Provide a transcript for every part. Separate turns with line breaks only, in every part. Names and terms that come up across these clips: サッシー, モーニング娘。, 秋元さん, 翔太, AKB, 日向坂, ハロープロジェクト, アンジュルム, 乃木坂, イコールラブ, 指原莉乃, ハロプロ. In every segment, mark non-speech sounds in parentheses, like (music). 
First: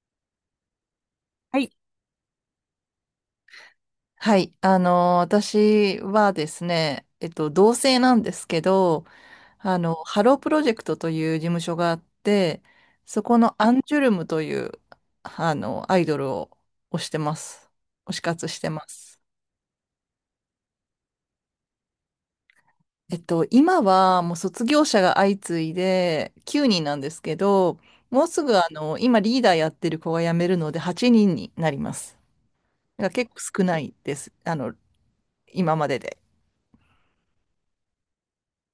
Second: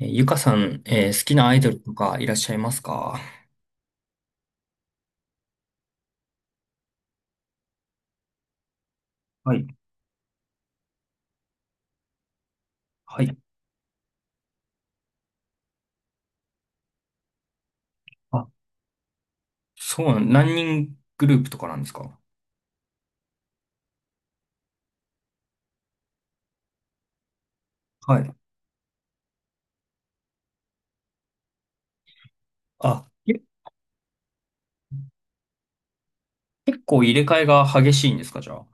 ゆかさん、好きなア
は
イド
い。
ルとかいらっしゃいますか？
はい。私はですね、同性なんですけど、
はい、
ハロープロジェクトという事務所があって、
は
そ
い。
このアンジュルムという、アイドルを推してます。推し
あ、
活してます。
そうなん、何人グループとかなんですか？
今はもう卒業者が相次いで9人なんですけど、
は
もう
い。
すぐ今リーダーやってる子が辞めるので8人になります。だ
あ、
から結構少ないです。今までで。
結構入れ替えが激しいんですか、じゃあ。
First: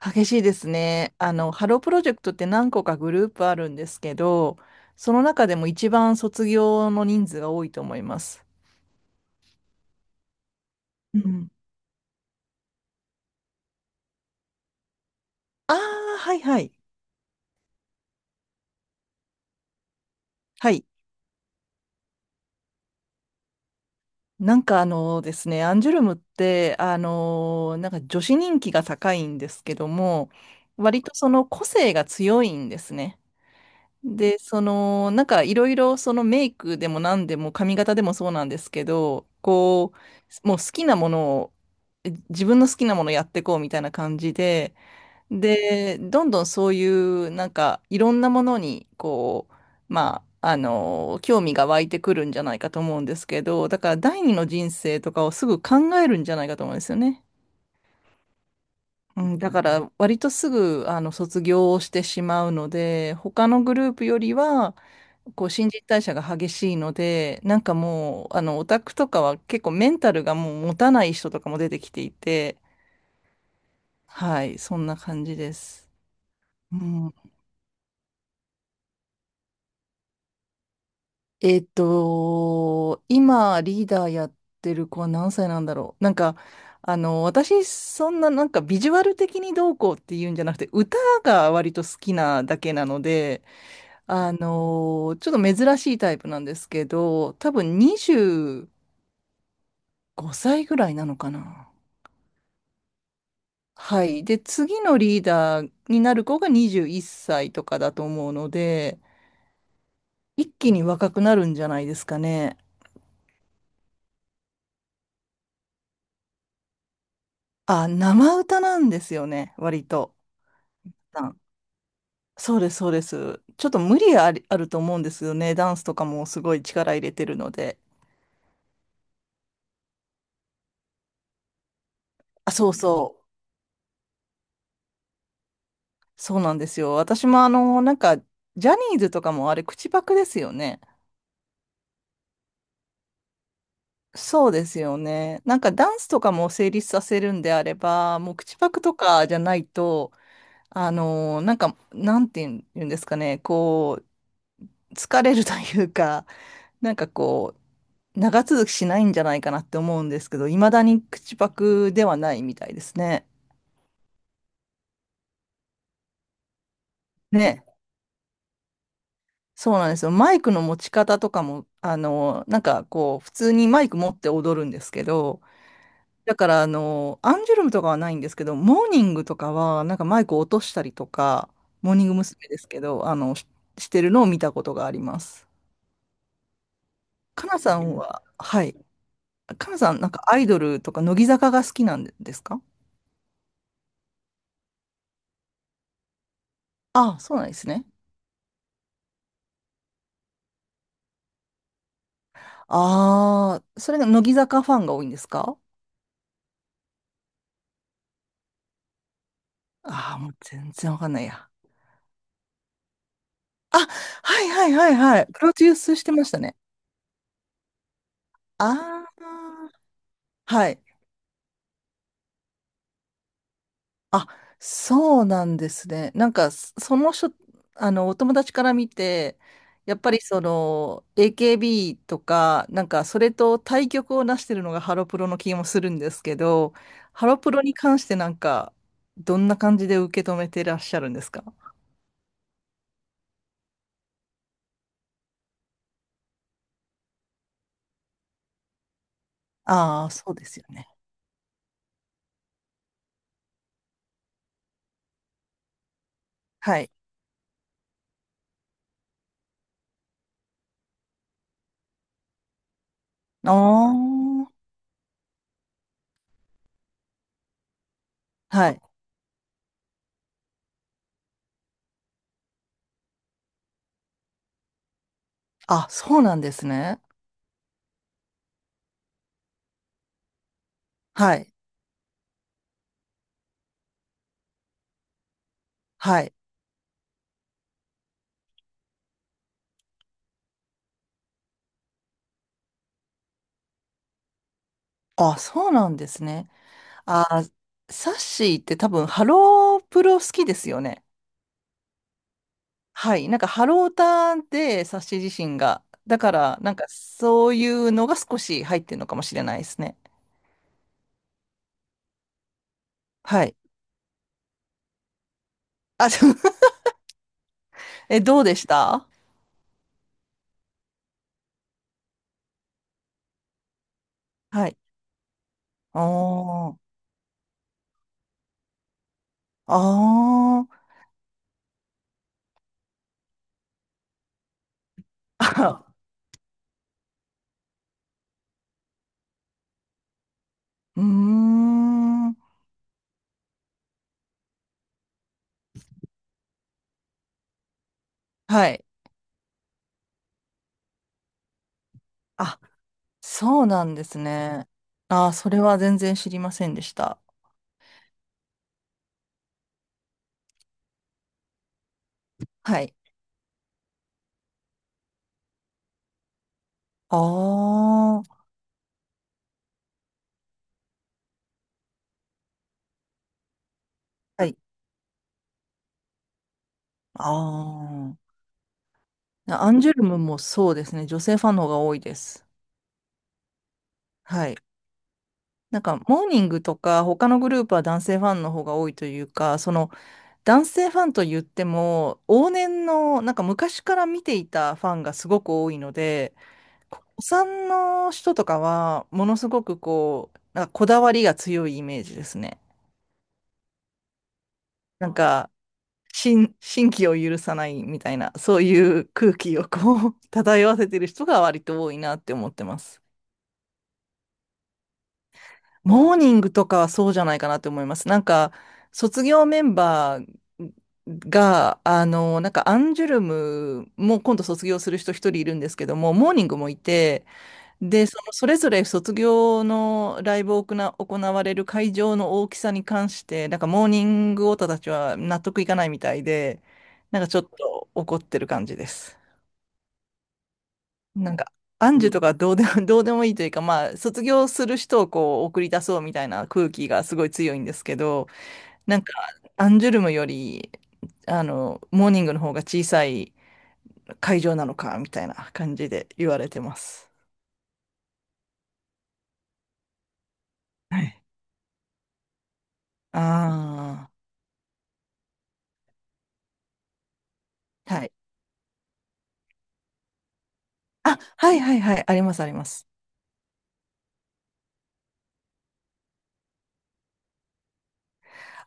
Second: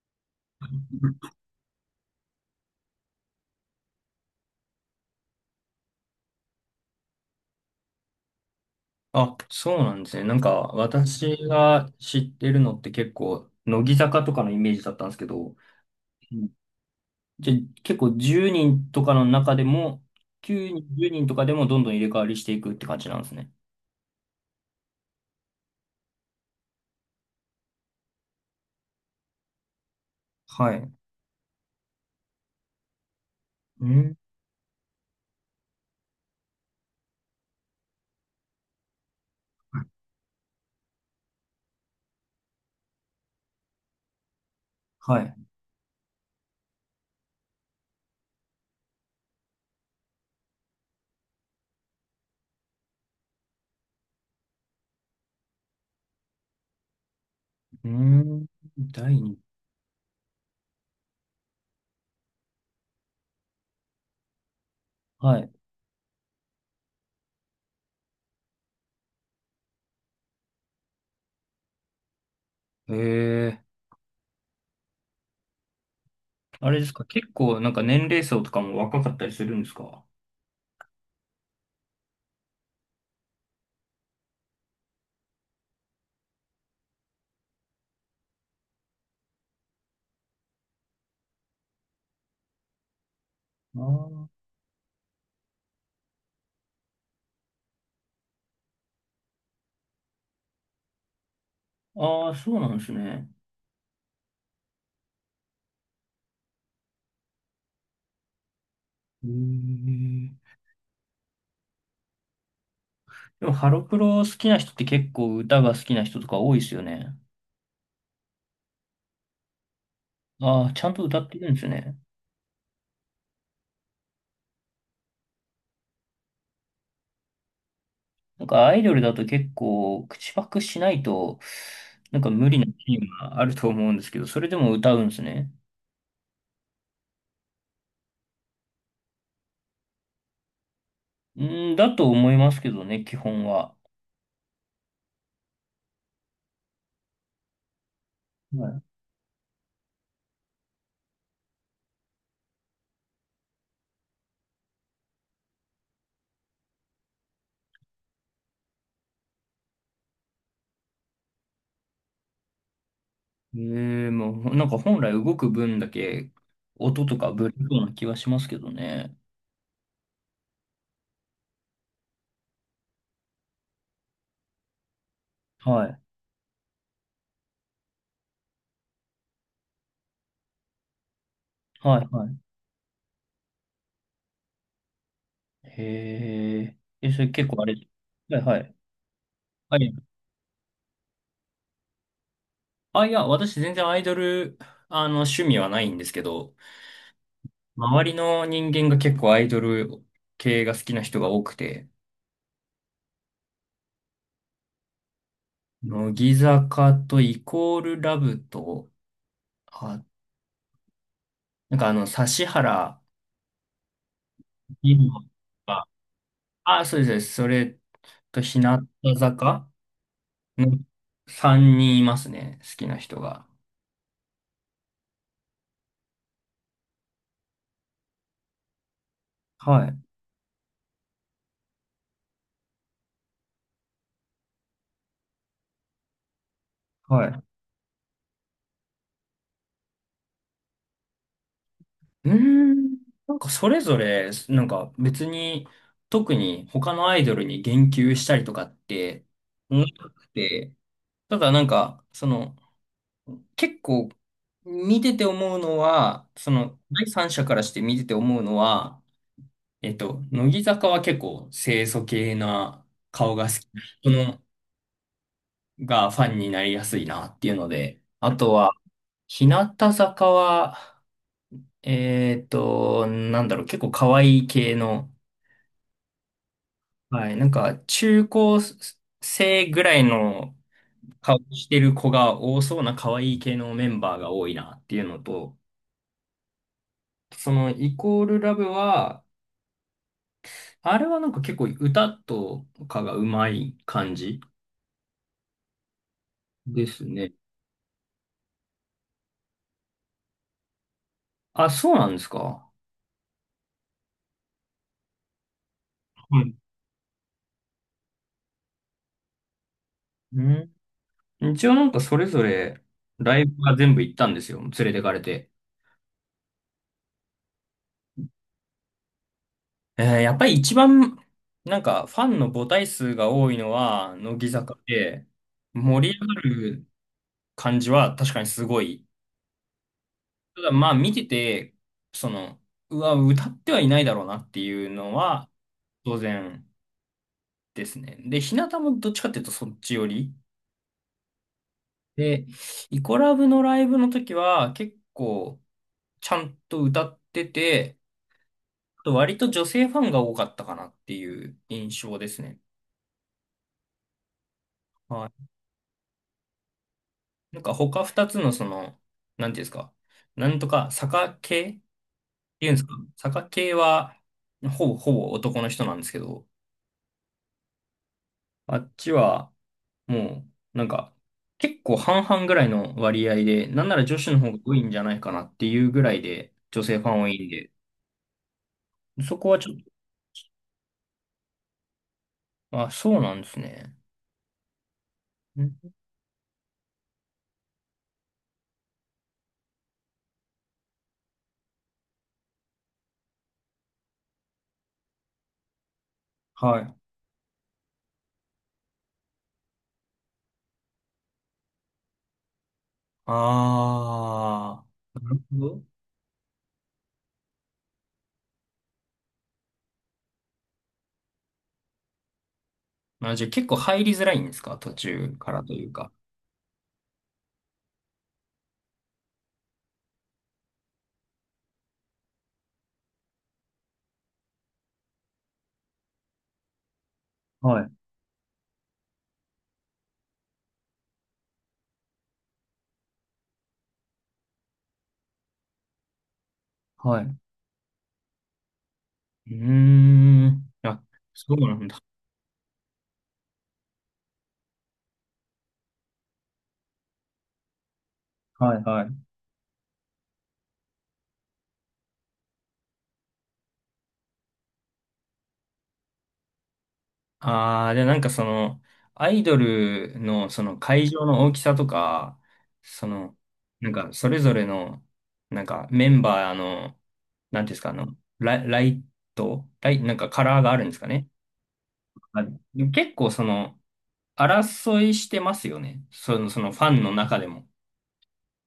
激しいですね。ハロープロジェクトって何個かグループあるんですけど、その中でも一番卒業の人数が多いと思います。
あ、そうなんですね。なんか、
う
私
ん。
が知ってるのって結構、乃木坂とかのイメージだったんですけど、
ああ、は
う
い
ん。
はい。
じゃ、結構10人とかの中でも、
は
9
い。
人、10人とかでもどんどん入れ替わりしていくって感じなんですね。
なんかですね、アンジュルムって、なんか女子人気が高いんですけども、
はい。
割とその個性が強いんですね。
うん。
で、その、なんかいろいろそのメイクでも何でも髪型でもそうなんですけど、こう、もう好きなものを、自分の好きなものやってこうみたいな感じで、
はい。
で、どんどんそういうなんかいろんなものに、こう、まあ、興味が湧いてくるんじゃないかと思うんですけど、だから第二の人生とかをすぐ考えるんじゃないかと思うんですよね。
うん。第
う
二。
ん、だから割とすぐ卒業をしてしまうので、他のグループよりは
は
こう
い。
新陳代謝が激しいので、なんかもうオタクとかは結構メンタルがもう持たない人とかも出てきていて、
へえ。
はい、そんな感じです。
あ
う
れですか？
ん、
結構なんか年齢層とかも若かったりするんですか？
今リーダーやってる子は何歳なんだろう。なんか私そんななんかビジュアル的にどうこうっていうんじゃなくて、歌が割と好きなだけなので。
ああ、
ちょっと珍しいタイプなんですけど、多分25歳ぐらいなのかな。
あーあーそうなんですね。
はい。で、次のリーダーになる子が21歳とかだと思うので、
へえ。
一気に若くなるんじゃないですかね。
でもハロプロ好きな人って結構歌が好きな人とか多いですよね。
あ、生歌なんですよね、割と。
ああ、ちゃんと歌ってる
あ
んですね。
そうです、そうです。ちょっと無理あり、あると思うんですよね。ダンスとかもすごい力入れてるので。
なんかアイドルだと結構口パクしないとなんか無
あ、
理な
そ
シ
う
ーン
そう。
があると思うんですけど、それでも歌うんですね。
そうなんですよ。私もなんか、ジャニーズとかもあれ、口パクですよね。
うーん、だと思いますけどね、基本は。
そうですよね。なんかダンスとかも成立させるんであれば、もう口
は
パク
い。
とかじゃないと、なんか、なんていうん言うんですかね、こう、疲れるというか、なんかこう、長続きしないんじゃないかなって思うんですけど、いまだに口パクではないみたいですね。
ええもうなんか本来動く分だけ音とかぶれ
ね。
そうな気はしますけどね。
そうなんですよ。マイクの持ち方とかも、なんかこう、普通にマイク持って踊るんですけど、
はい。
だから、アンジュルムとかはないんですけど、モーニングとかは、なんかマイクを落としたりとか、モー
は
ニン
い、
グ
は
娘。ですけど、してるのを見たことがあります。
い。へえ。え、それ
か
結
な
構あれ。
さんは、
はい、は
は
い。
い。かな
は
さ
い。
ん、なんかアイドルとか、乃木坂が好きなんですか？
あ、いや、私全然アイドル、趣味はないんですけど、
ああ、そうなんですね。
周りの人間が結構アイドル系が好きな人が多くて、
ああ、それが乃木坂ファンが多いんですか？
乃木坂とイコールラブと、あ、
ああ、もう全然わかんないや。
なんか指原
あ、はいはいはい
莉乃
はい。プロデュー
が、
スしてましたね。
あ、そうです、そうですそれと日向坂
ああ、は
の
い。
3人いますね、好きな人が。
あ、そうなんですね。なんか、その人、お友達から見て、
は
や
い、
っぱりその、AKB とか、なんか、それと対極をなしてるのがハロプロの気もするんですけど、
は
ハロ
い。
プロに関してなんか、どんな感じで受け止めてらっしゃるんですか？
うーん。なんかそれぞれ、なんか別に特に他のアイドルに言及したりとかって思わ
ああ
な
ー、
く
そうですよ
て、
ね。
ただなんか、結構見てて思うのは、その
はい。
第三者からして見てて思うのは、乃木坂は結構清楚系な顔が
あ
好きな人の
あ、
がファンになりやすいなっていうので、あと
は
は
い。
日向坂は、なんだろう、結構可愛い系の
あ、そうなんですね。
はい。なんか、中高生ぐらいの
は
顔
い。
してる子が多そうな可愛い系のメンバーが多いなっていうのと、
はい。
そのイコールラブは、あれはなんか結構歌とかがうまい感じ
あ、そうなんですね。
ですね。
あー、サッシーって多分、ハロープロ好きですよね。
あ、そうなんですか。
はい、なんかハローターで冊子自身が。だか
はい。
ら、なんかそういうのが少し入ってるのかもしれないですね。
うん。一応なんかそれぞれラ
は
イ
い。
ブは全部行ったんですよ。連れてかれて。
あ、そう (laughs) え、どうでした？
やっぱり一番なんかファンの母体数が多いのは乃木
はい。
坂で、盛り上が
お
る
ー、
感じは確かにすごい。た
あー、
だまあ見てて、その、うわ、歌ってはいないだろうなっていうのは
あ、
当然ですね。で、日向もどっちかっていうとそっち寄り。
うーん。
で、イコラブのライブの時は結構ちゃんと歌ってて、
はい。
あと割と女性ファンが多かったかなっていう印象ですね。
あ、そうなんですね。
は
あー、
い。
それは全然知りませんでした。
なんか他二つのなんていうんですか、なんとか坂系っていうんで
は
すか、
い。
坂系はほぼほぼ男の人なんですけど、
あー、
あっちは、もう、なんか、結構半々ぐらいの割合で、なんなら女子の
は
方
い。
が多いんじゃないかなっていうぐらいで、女性ファン多いんで、
あ
そこは
あ
ち
ア
ょっ
ンジュルムもそうですね。女性ファンの方が多いです。
と、あ、そうなんですね。
はい。なん
ん
か、モーニングとか、他のグループは男性ファンの方が多いというか、その、男性ファンと言っても、往年の、なんか昔から見ていたファンがすごく多いので、
はい。
お産の人とかは、ものすごくこう、なんかこだわりが強いイメージですね。
あ
なんか、
ー。
新規を許さないみたいな、そういう空気をこう、漂わせてる人が割と多いなって思ってます。
あ、じゃあ結構入りづらいんですか？途中からというか。
モーニングとかはそうじゃないかなと思います。なんか、卒業メンバーが、なんかアンジュルムも今度卒業する人一人いるんですけども、モーニングもいて、
はい。
で、そのそれぞれ卒業のライブを行われる会場の大きさに関して、なんかモーニングオタたちは納得いかないみたいで、な
は
ん
い。
か
う
ちょっと怒ってる感じです。
ーん。あ、
なんか、
そうなん
ア
だ。
ンジュとかどうでも、(laughs) どうでもいいというか、まあ、卒業する人をこう、送り出そうみたいな空気がすごい強いんですけど、
はい
なん
は
か、
い。
アンジュルムより、モーニングの方が小さい会場なのか、みたいな感じで言われてます。
ああ、で、なんかアイドルのその
は
会
い。
場の大きさとか、その、なん
あ
かそれぞれの、なんかメンバーの、なんていうんですか、あ
あ、はい。
の、ライ、ライト、ライ、なんかカラーがあるんですか
あ、
ね。
はいはいはい、あります
あ、
あります。
結構争いしてますよね。そのファンの中でも。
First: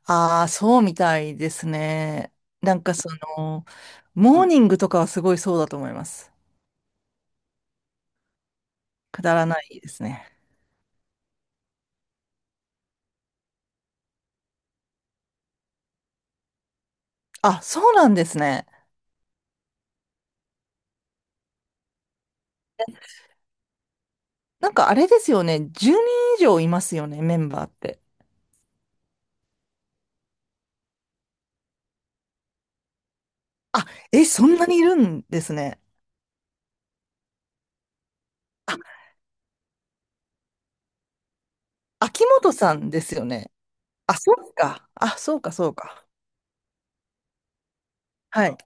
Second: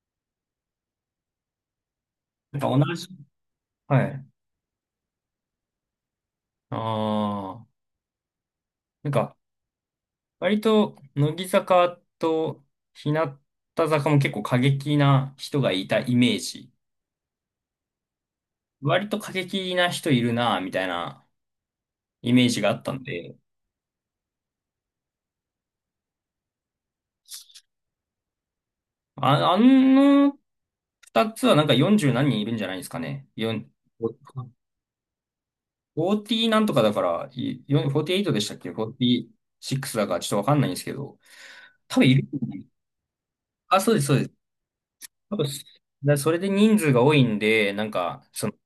ああ、そうみたいですね。
なん
なん
か
か
同じ。
その、
はい。
モーニングとかはすごいそうだと思います。
ああ、なん
くだ
か、
らないですね。
割と、乃木坂と日向坂も結構過激な人がいたイメージ。
あ、そうなんですね。
割と過激な人いるな、みたいなイメージがあったんで、
なんかあれですよね。10人以上いますよね、メンバーって。
あ、あの二つはなんか40何人いるんじゃないですかね。4、
あ、
ごフ
え、そんなにいるんですね。
ォーティ0なんとかだから、いよん48でしたっけ
あ、
?46 だからちょっとわかんないんですけど、多分い
秋
る。
元さんですよね。
あ、そうです、そ
あ、
うです。
そうか。あ、そ
多
う
分
か、そうか。
だそれで人数が多いんで、なんか、
はい。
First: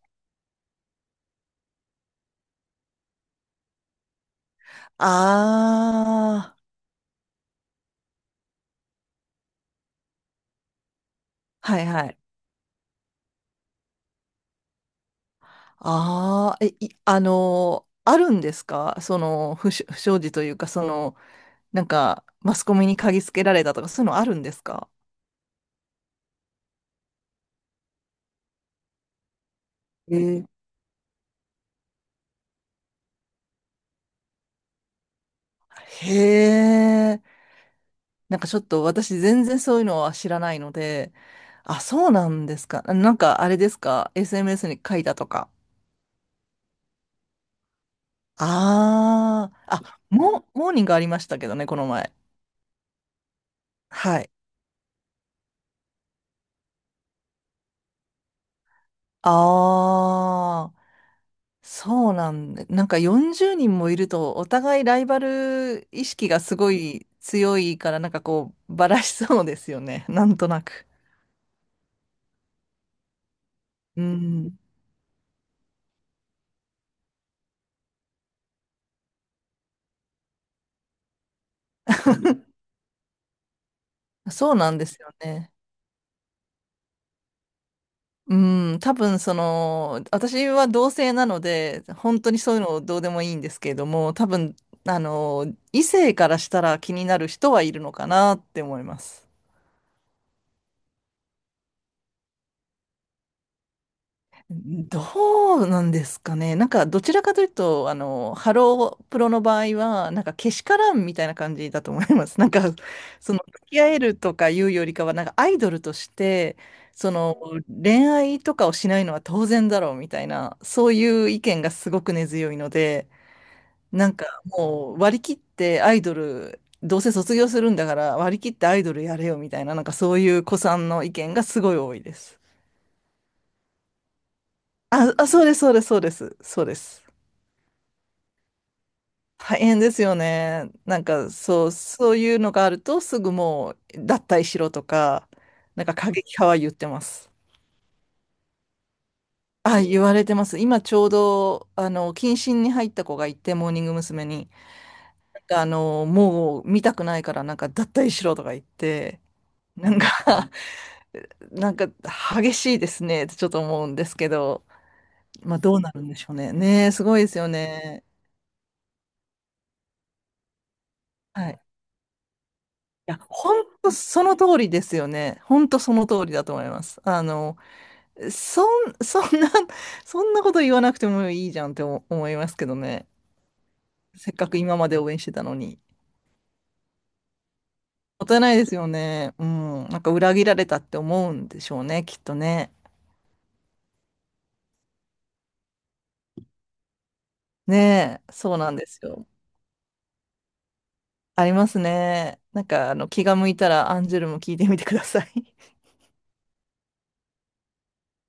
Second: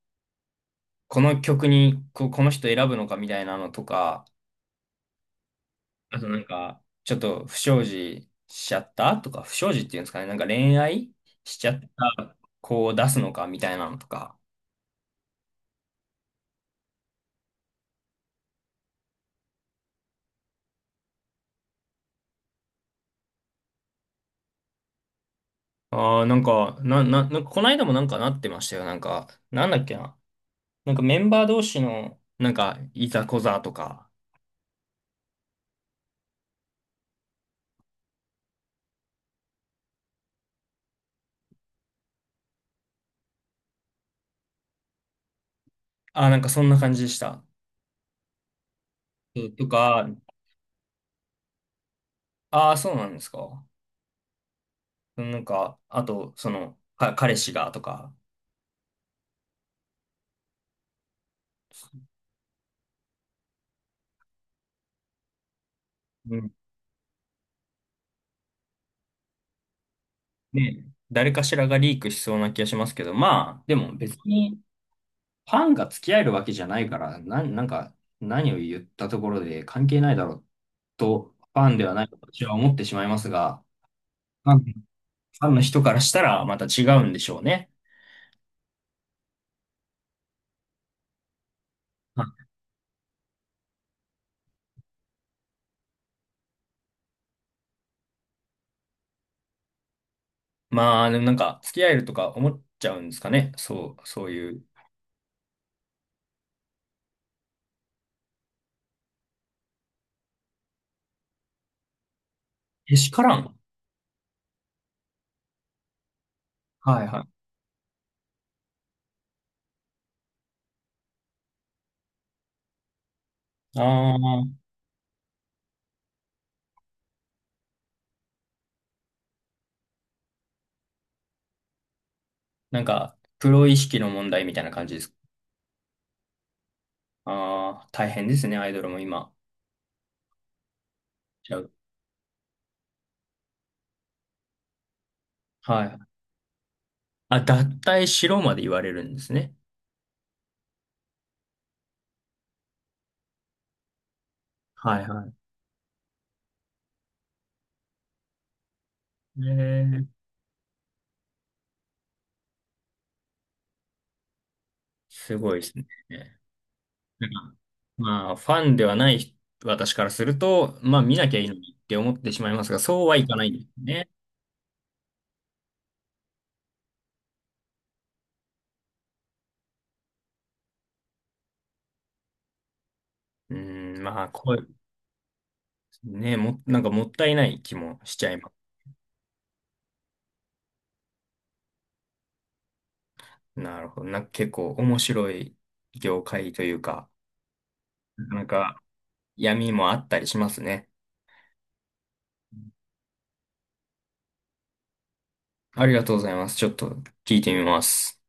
この曲にこの人選ぶのかみたいなのとか、あとなん
ああ、
か、ちょっと不祥事しちゃったとか、不祥事っていうんですかね、なんか恋愛しちゃっ
はいはい。
た子を出すのかみたいなのとか。
ああ、え、い、あのーあるんですかその、不祥事というか、その、なんか、マスコミに嗅ぎつけられたとか、そういうのあるんですか？
ああ、なんか、なんかこの間もなんかなってましたよ。なんか、なんだっけ
え
な。
ー
なんかメンバー同士の、なんか、いざこざとか。
へえ。なんかちょっと私全然そういうのは知らないので、あ、そうなんですか。なんかあれですか？ SMS に書いたとか。
ああ、なんかそんな感じでした。う
あ
んと
あ、あ、
か、
モーニングありましたけどね、この前。
ああ、そうなんですか。
はい。
なんか、あと、彼氏がとか。
ああ、そうなんで、なんか40人もいると、お互いライバル意識
う
が
ん。
すごい強いから、なんかこう、ばらしそうですよね、なんとな
ね、
く。
誰かしらがリークしそうな気がしますけど、まあ、でも
う
別
ん、
に、ファンが付き合えるわけじゃないから、なんか、何を言ったところで関係ないだろうと、ファンではないと私は思ってしまいますが、フ
そ
ァ
う
ン
なんで
フ
すよ
ァ
ね。
ンの人からしたらまた違うんでしょうね。
うん、多分その、私は同性なので、本
は
当に
い。
そういうのどうでもいいんですけれども、多分、異性からしたら気になる人はいるのかなって思います。
まあ、でもなんか、付き合えるとか思っちゃうんですかね。そういう。
どうなんですかね。なんか、どちらかというと、ハロープロの場合は、なんか、けしからんみたいな感じだと思います。なんか、
けしか
そ
ら
の、
ん。
付き合えるとかいうよりかは、なんか、アイドルとして、
はい
そ
は
の、恋愛とかをしないのは当然だろうみたいな、そういう意見がすごく根強いので、
い。
なん
あ
か
あ、
もう割り切ってアイドル、どうせ卒業するんだから割り切ってアイドルやれよみたいな、なんかそういう子さんの意見がすごい多いです。
なんか、プロ意識の問題みたいな感じです。
あ、そうです、そうです、そうです、そうです。
ああ、大変ですね、アイドルも今。
大変ですよね。なんか
ちゃう
そういうのがあるとすぐもう脱退しろとか、な
は
んか
い。
過激派は言ってます。
あ、脱退しろまで言われるんですね。
あ、言われてます。今ちょうど、謹慎に入った子がいて、モーニング娘。に、
はいはい。
なんかもう見たくないからなんか脱退しろとか言って、
へ
なんか、
え。
なんか激しいですねってちょっと思うんですけど、
すご
まあ
いで
ど
す
う
ね。
なるんでしょうね。ねえ、すごい
な
で
ん
すよ
か
ね。
まあ、ファンではない人私からすると、まあ、見なきゃいい
は
の
い。
に
い
って思ってしまいますが、そうは
や、
いかない
本
んです
当
ね。
その通りですよね。本当その通りだと思います。そん、(laughs) そんな、そんなこと言わなくてもいいじゃんって思思いますけどね。
うん、まあ、
せっかく今まで応援してたのに。
ね、なんかもったいない気もし
も
ち
っ
ゃい
たい
ま
な
す。
いですよね。うん。なんか裏切られたって思うんでしょうね、きっとね。
なるほど。なんか結構面白い業界というか、
ね
な
え、
かな
そうなん
か
ですよ。
闇もあったりしますね。
ありますね。なんか、気が向いたらアンジュルム聞いてみてください。
ありがとうございます。ちょっと聞いてみます。